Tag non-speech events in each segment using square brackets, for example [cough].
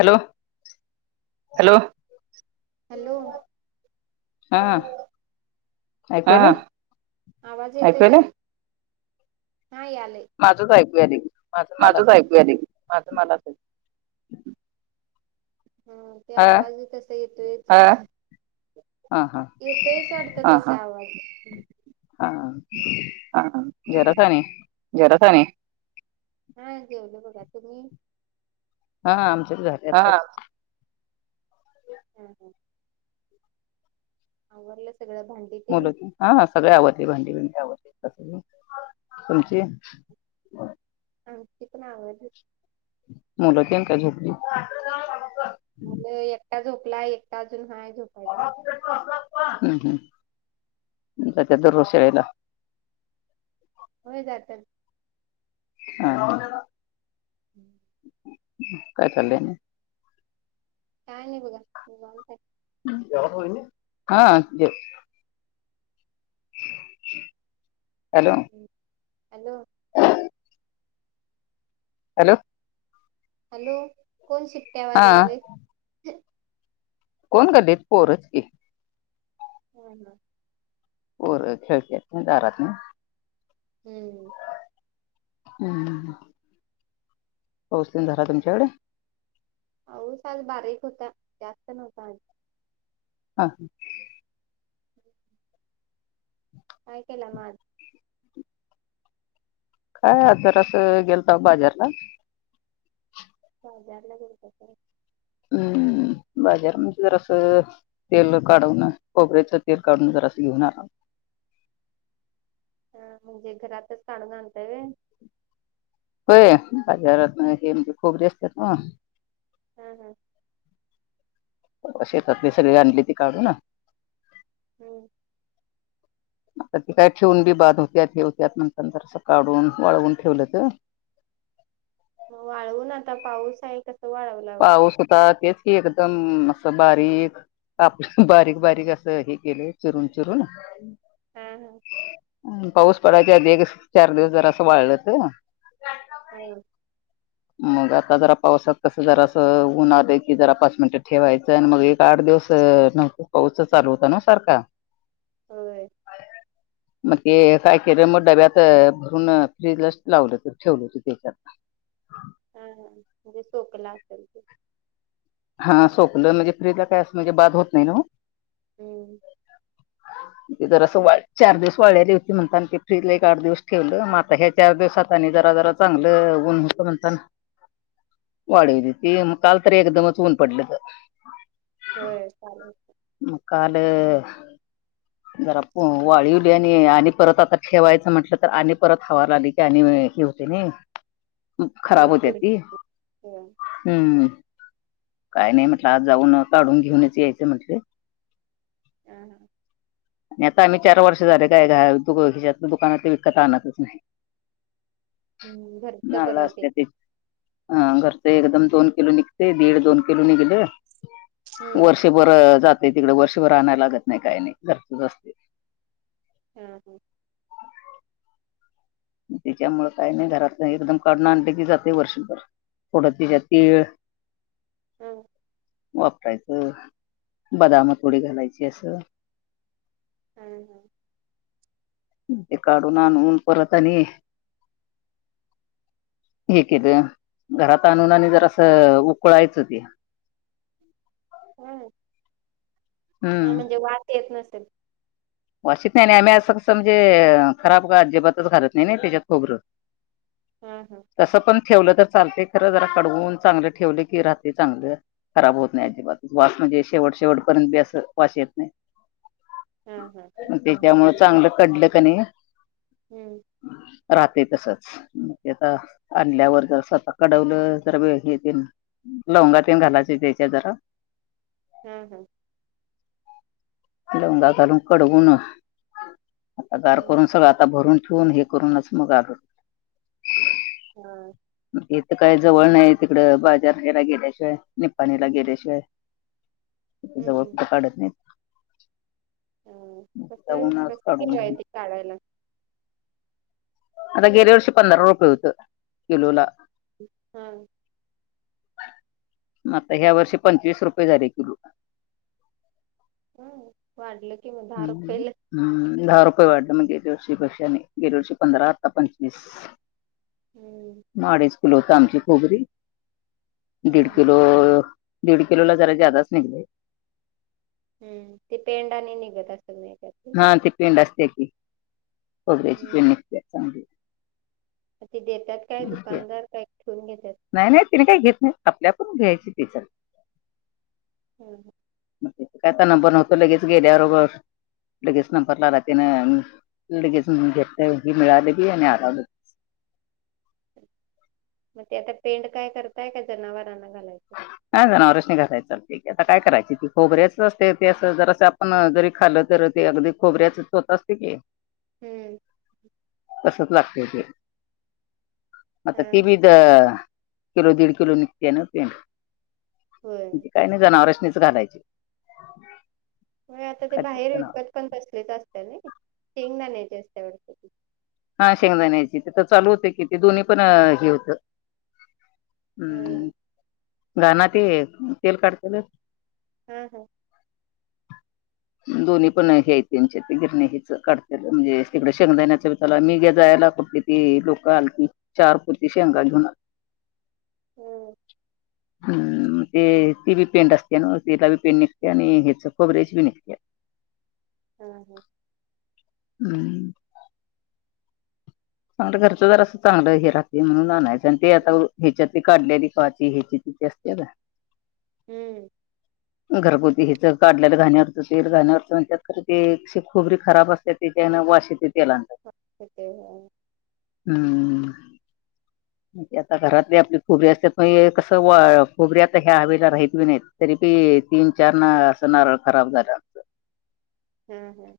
Hello, hello, hello. हा [unintelligible] ऐकू आलं? आवाज येतो ना? हां, याले. माझंच ऐकू आली. माझंच ऐकू आली. माझं मलाच हे. हां ते हा आवाज तसा येतोयच. हा हा येतयच वाढतं तुमचा आवाज. हां हां, जेवला का? हं, बघ जेवलो बग आता मी. हाहा आमची पण झाली आत्ताच. हम्म ह आवरला सगळं भांडी, मुलं, हा सगळे आवरली भांडी भिंडी आवरली तुमची आमची पण आवारली. मुलं तेन का झोपली? मुलं, एकटा झोपलाय एकटा अजून हाय झोपायचा. हम्म हम्म जात्यात दररोज शाळेला? होय जातात. हा. हा [inaudible] काय चाललंय आणि? काय नाही बघा निवांत हाय. हा. हॅलो. हॅलो. हॅलो. हॅलो कोण शिट्ट्या हा वाजवालय? कोण गल्लीत पोरच की. हा हा. पोर खेळत्यात नाही दारात न हम्म हम. हम्म. पाऊस ते न झाला तुमच्याकड? पाऊस आज बारीक होता जास्त नव्हता आज. हा. [inaudible] [inaudible] काय केला म आज? काय आज जरासं गेलताव बाजारला. बाजाराला गेलतसा. हम्म्म हम्म बाजार म्हणहे जरासं तेल काढून खोबऱ्याच तेल काढून जरास घेऊन आलव. हा म्हणजे घरातच काढून आणताय होय? होय बाजारातन हे म्हणजे जरासं खोबरीे असत्यात नव्ह. हा हा. परवा शेतातली सगळी आणली ती काढून हम्म आता ती काय ठेवून बी बाध होत्यात हे वत्यात म्हणताना जरासं काढून वाळवून ठेवलं त. मग वाळवून आता पाऊस आहे कसं वाळ पाऊस होता तेच एकदम असं बारीक काप बारीक बारीक असं हे केलय चिरून चिरून पाऊस पडायच्या आधी एक चार दिवस जरासं वाळलं त हा. मग आता जरास पावसात कसं ऊन आलं की जरा पाच मिनिटं ठेवायचं आणि मग आठ दिवस नव्हत पाऊस चालू होता नव्ह सारखा [inaudible] मग ते काय केलं मग डब्यात भरून फ्रीजलाच लावलं ठेवलंत तेच्यात. हा हा म्हणजे सोकला असेल ते. हा सोकलं म्हणजे फ्रीजला काय असं म्हणजे बाद होत नाही न्हवं? हम्म्म्म [inaudible] जरासं वा चार दिवस वाळलेली होती म्हणताना आणि ते फ्रीज ला एक आठ दिवस ठेवलं मा आता ह्या चार दिवसात आणि जरा जरा चांगलं ऊन होतं म्हणतान वाळीवली ती म काल तर एकदमच ऊन पडलंतं होय चालेल म काल जर पो वाळीवली आणि आणि परत आता ठेवायचं म्हंटलं तर आणि परत हवा लाग ते आणि हे होते नाही खराब होते ती हम्म काय नाही म्हटलं आज जाऊन काढून घेऊनच यायचं म्हटलं. हं हं आणि आता आम्ही चार वर्ष झालं काय गा हेच्यातन दुकानातनं विकत आणतच नाही. नारळं असत्याती हा घरचं एकदम दोन किलो निघतय दीड दोन किलो निघलं वर्ष ते बरं जातय तिकडं वर्षभर आणाय लागत नाही काय नाही घरचंच असतय. हा हं त्याच्यामुळं काय नाही घरातनं एकदम काढून आणलं की जातय वर्षभर थोडं तेच्यात तीळं हं वापरायचं बदामं थोडी घालायची असं हा हा ते काढून आणून परत आणि हेे केलं घरात आणून आणि जरासं उकळायचं ते हम्म हा हम्म म्हणजे वास येत नसल. वास येत नाही आणि आम्ही असं कसं म्हणजे खराब काय अजिबातच घालत नाही नाही त्याच्यात खोबरं हा हा तसं पण ठेवलं तर चालते खरं जरा कडवून चांगलं ठेवले की राहते चांगलं खराब होत नाही अजिबात वास म्हणजे शेवट शेवटपर्यंत बी असं वास येत नाही हा हा मग त्याच्यामुळ चांगलं कडलं कणी हम्म राहतंय तसंच मं ते आता आणल्यावर जरासं आता कडवलं जरा वे हे तेन लवंगा तेन घालायचे तेच्यात जरा हा हा लवंगा घालून कडवून आता गार करून सगळं आता भरून ठेवून हे करूनच मग आलो. हा इथ काय जवळ नाही तिकडं बाजार हेला गेल्याशिवाय निपाणीला गेल्याशिवाय इथे जवळ कुठे काढत नाहीत. ह कस जाऊन आज कस काढून केल आहे घेऊन ते काढायला. आता गेल्या वर्षी पंधरा रुपये होत, किलोला. हा आता ह्या वर्षी पंचवीस रुपये झाले किलो. हम्म, वाढल कि म दहा हम्म. रुपयल. हम्म, दहा रुपये वाढल. मग गेल्या वर्षी पैक्षाने गेल्या वर्षी पंधरा. आता पंचवीस. हम्म मग अडीच किलो आमची [unintelligible] दीड किलो दीड किलोला जरा जादाच निघलेय. हम्म, ते पेंड आणि निघत असल नाही त्यात. हा ती पेंड असते ती. खोबऱ्याची पेंड निघते चांगली. ते देतात काय दुकानदार. काय ठेऊन घेत्यात. नाही नाही तिने काही घेत नाही. आपल्या आपुण घ्यायची तेच. हम्म मग काय तर नंबर नव्हत लगेच गेल्याबरोबर. लगेच नंबरला रातेन. लगेच घेत ही मिळाले बी आणि आराम मग ते आता पेंड काय करताय? का जनावरांना घालायच. नाही जणावरासणी घालाय चालतय की. आता काय करायची ती खोबऱ्याच असते ते. अस जर अस आपण जरी खाल तर ते अगदी खोबऱ्याच चोथ असते की हम्म तसच लागत ते. आता ते बी द किलो दीड कीलो निघतेय ना पेंड. काही नाही जनावरासनीच घालायची. व्हय, आता ते खात्यात बाहेर जनावर विकत पण बसलेच असतात नही. शेंगदण्याची असते वाटत ती. हा शेंगदाण्याची. तिथ चालू होते कि. ते दोन्ही पण हे होत. हम्म, घाना ते तेल काढतेल हम्म हम्म [inaudible] दोन्ही पण आहे हे त्यांच. तिथे पण हे काढत्याल म्हणजे तिकडे शेंगदाण्याच चला मीघे जायला कुठली ती लोक आलती. चार पोती शेंगा घेऊन आ हम्म हम्म, ते ती बी पेंट असते ना. ते बी पेंट निघते. आणि ह्याच शेंगदाण्याची बी निघते. ह ह हम्म चांगल घरच जरास चांगल हे राहते म्हणून आणायच. आणि ते आता ह्याच्यात काढलेली पाती ह्याची [unintelligible] हम्म घरगुती हित काढलेल घाण्यावरच तेल घाण्यावरच म्हणच्यात, ते शे खोबरी खराब असत्यात. ते त्यांन वास येते तेलांना. [unintelligible] हम्म आता घरातली आपली खोबरी असतात पण हे कस खोबरे आता ह्या हवेला राहित नाहीत तरी ते तीन, चार ना अस नारळ खराब झाल. हम्म हम्म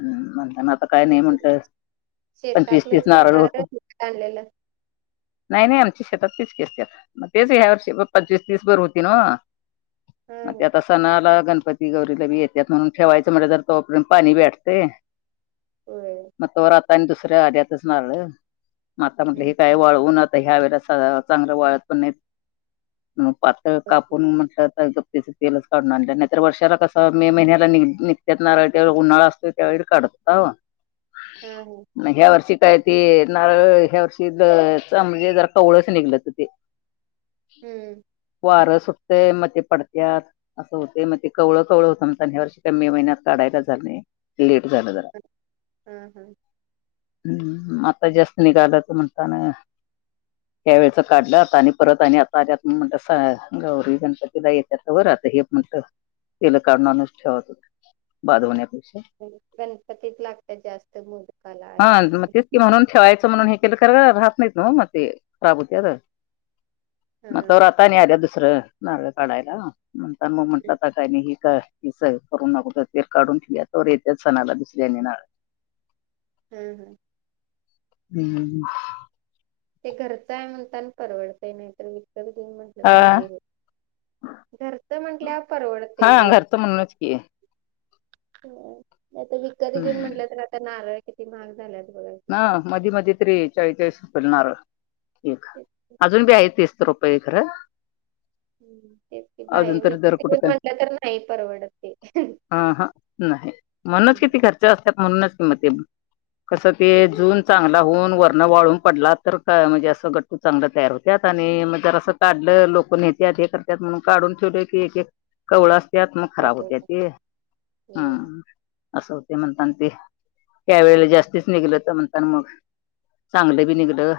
हूं म्हतांना आता काय नाही म्हंटलं पंचवीस तीस नारळ होत. [inaudible] नाही नाही आमची शेतात तिच कीसत्यां मग तेच या वर्ष पंचवीस तीस भर होती नवं. म ते आता सणाला गणपती गौरीला बी येत्यांत म्हणून ठेवायच म्हणल जर तोपर्यंत पाणी बी आट ते! होय! मग तोवरा आता आणि दुसऱ्या आड्यातच नारळ म आता म्हटलं हे काय वाळवून. आतां ह्या वेळेला साधारण चांगलं वाळत पन नाहीत मं पातळ कापून म्हटल त त्याच तेलच काढून आणल, नाहीतर वर्षाला कस मे महिन्याला नींघ-निघत्यांत नारळ त्यावेळी उन्हाळा असतो. त्यावेळी काढतांवा हूं! मं ह्या वर्षी काय ते नारळं, ह्या वर्षी त सम मंजे जरा कवळच निघलं तर ते [inaudible] हूं! वारं सुटतेय म ते पडत्यांत. असं होतय म ते कवळं कवळं होतं म्हणतां न, ह्या वर्षी काय मे महिन्यात काढायला झालं नाही, लेट झालं जरां. ह हां हां! हूं आता जास्त निघालात म्हणता ना. त्यां वेळचं काढलं आता आणि परत आणि आता आल्या त मं म्हतल सा गौरी गणपतीला येत्यात वर आता हे म्हणत. [unintelligible] गणपतीत लागत्यांत जास्त मोदकाला हा हेला मग त्याला. तेच की म्हणून ठेवायचं म्हणून हे केलं खर राहत नाहीत नवं म ते खराब होत्यात. म तो राहता आणि आल्या दुसरं नारंळ काढायला, म्हणता मग म्हटलं त. आनी ही का हिस करून अगोदर ते काढून ठेया तवर येत्याच सणाला दुसऱ्यानी नारळ. हं हं! [inaudible] ते घरचं आहे म्हणता न परवडतय नाही तर विकत घे म्हटलं अ तर नाही घरचं म्हंटल्यावर हा परवडतय ते! घरचं म्हणूनच की आता विकत घेऊन हम्म म्हंटलं तरआता नारळ किती महाग झाल्यात बघा. हा मधी, मधी तरी चाळीसं-चाळीस [unintelligible] नारळ. अजून बी आहे तीस रुपये खरं. हूं तेच की अजून बाहेरं तरी विकत दर कुठं [unintelligible] म्हनलं तर नाही परवडत ते. आ हा नाही म्हणूनच कि ती घरचे असत्यांत, म्हणूनच मं ते कसं ते जून. चांगला होऊन वरण वाळून पडला तर काय म्हणजे असं गट्टू चांगलं तयार होत्यांत, आणि म जर असं. काढलं लोक नेत्यात हे करत्यांत म्हणून काढून ठुवले होते एकएक. कवळ असत्यात मग खराब होत्या ते हं! असं होते म्हणतान ते, त्यावेेळेला जास्तीसं निघल त म्हणता न मग चांगलं बी निघलं.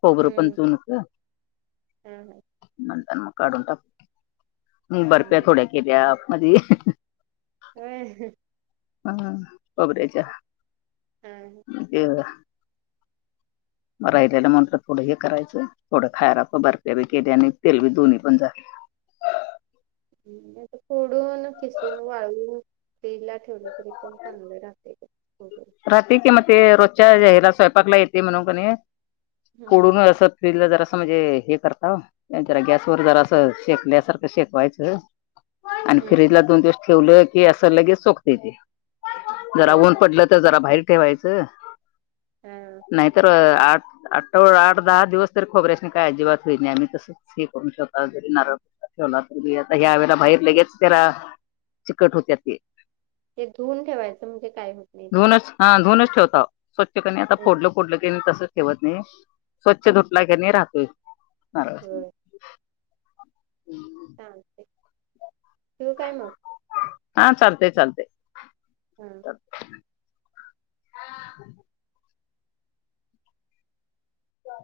खोबरं पन चुनचं. हा हा! नंतर मग काढून टाक, बर्फ्या थोड्या केल्या मधी. [inaudible] ह खोबऱ्याच्या ते. म राहिल्याला मात्र थोडं हे करायचं, थोडं खाय राकु बर्फ्या बी केल्या, आणि तेल बी दोनी पण. नाहीत फोडून कीसून वाळवून. [unintelligible] ला ठेवलं तरी पण चांगलं राहतय. हो. राहातय कि म ते रोजच्या ह्यायला स्वयंपाकला येते म्हणून कणी फोडून अस- फ्रीजला जरासं म्हणजे हे करता. जरा गॅसवर जरा असं शेकल्यासारखं शेकवायचं. आणि फ्रीज ला दोन दिवस ठेवलं की असं लगेच सोकतय ते. जरा ऊन पडलं तर जरा बाहेर ठेवायचं. नाहीतर आठ आठ - व आठ दहा दिवस तरी खोबऱ्यास्नी काय अजिबात होईत नाही. आम्ही तसंच हे करून [unintelligible] नारळ. ठेवला. [unintelligible] आता ह्या वेळेला बाहेर लगेच त्यारा चिकट होत्या ते. ते धुवून ठेवायचं म्हणजे काय हो [unintelligible] धुूनच. हां धुूउनच ठेवतो. स्वच्छ कनी आता फोडलं फोडलं [unintelligible] तसं - ठेवत नाही स्वच्छ धुतलाय का नाही राहतोय. नारळ. चालतंय. ठेवू काय म? हां. चालतय. चालतय. हा.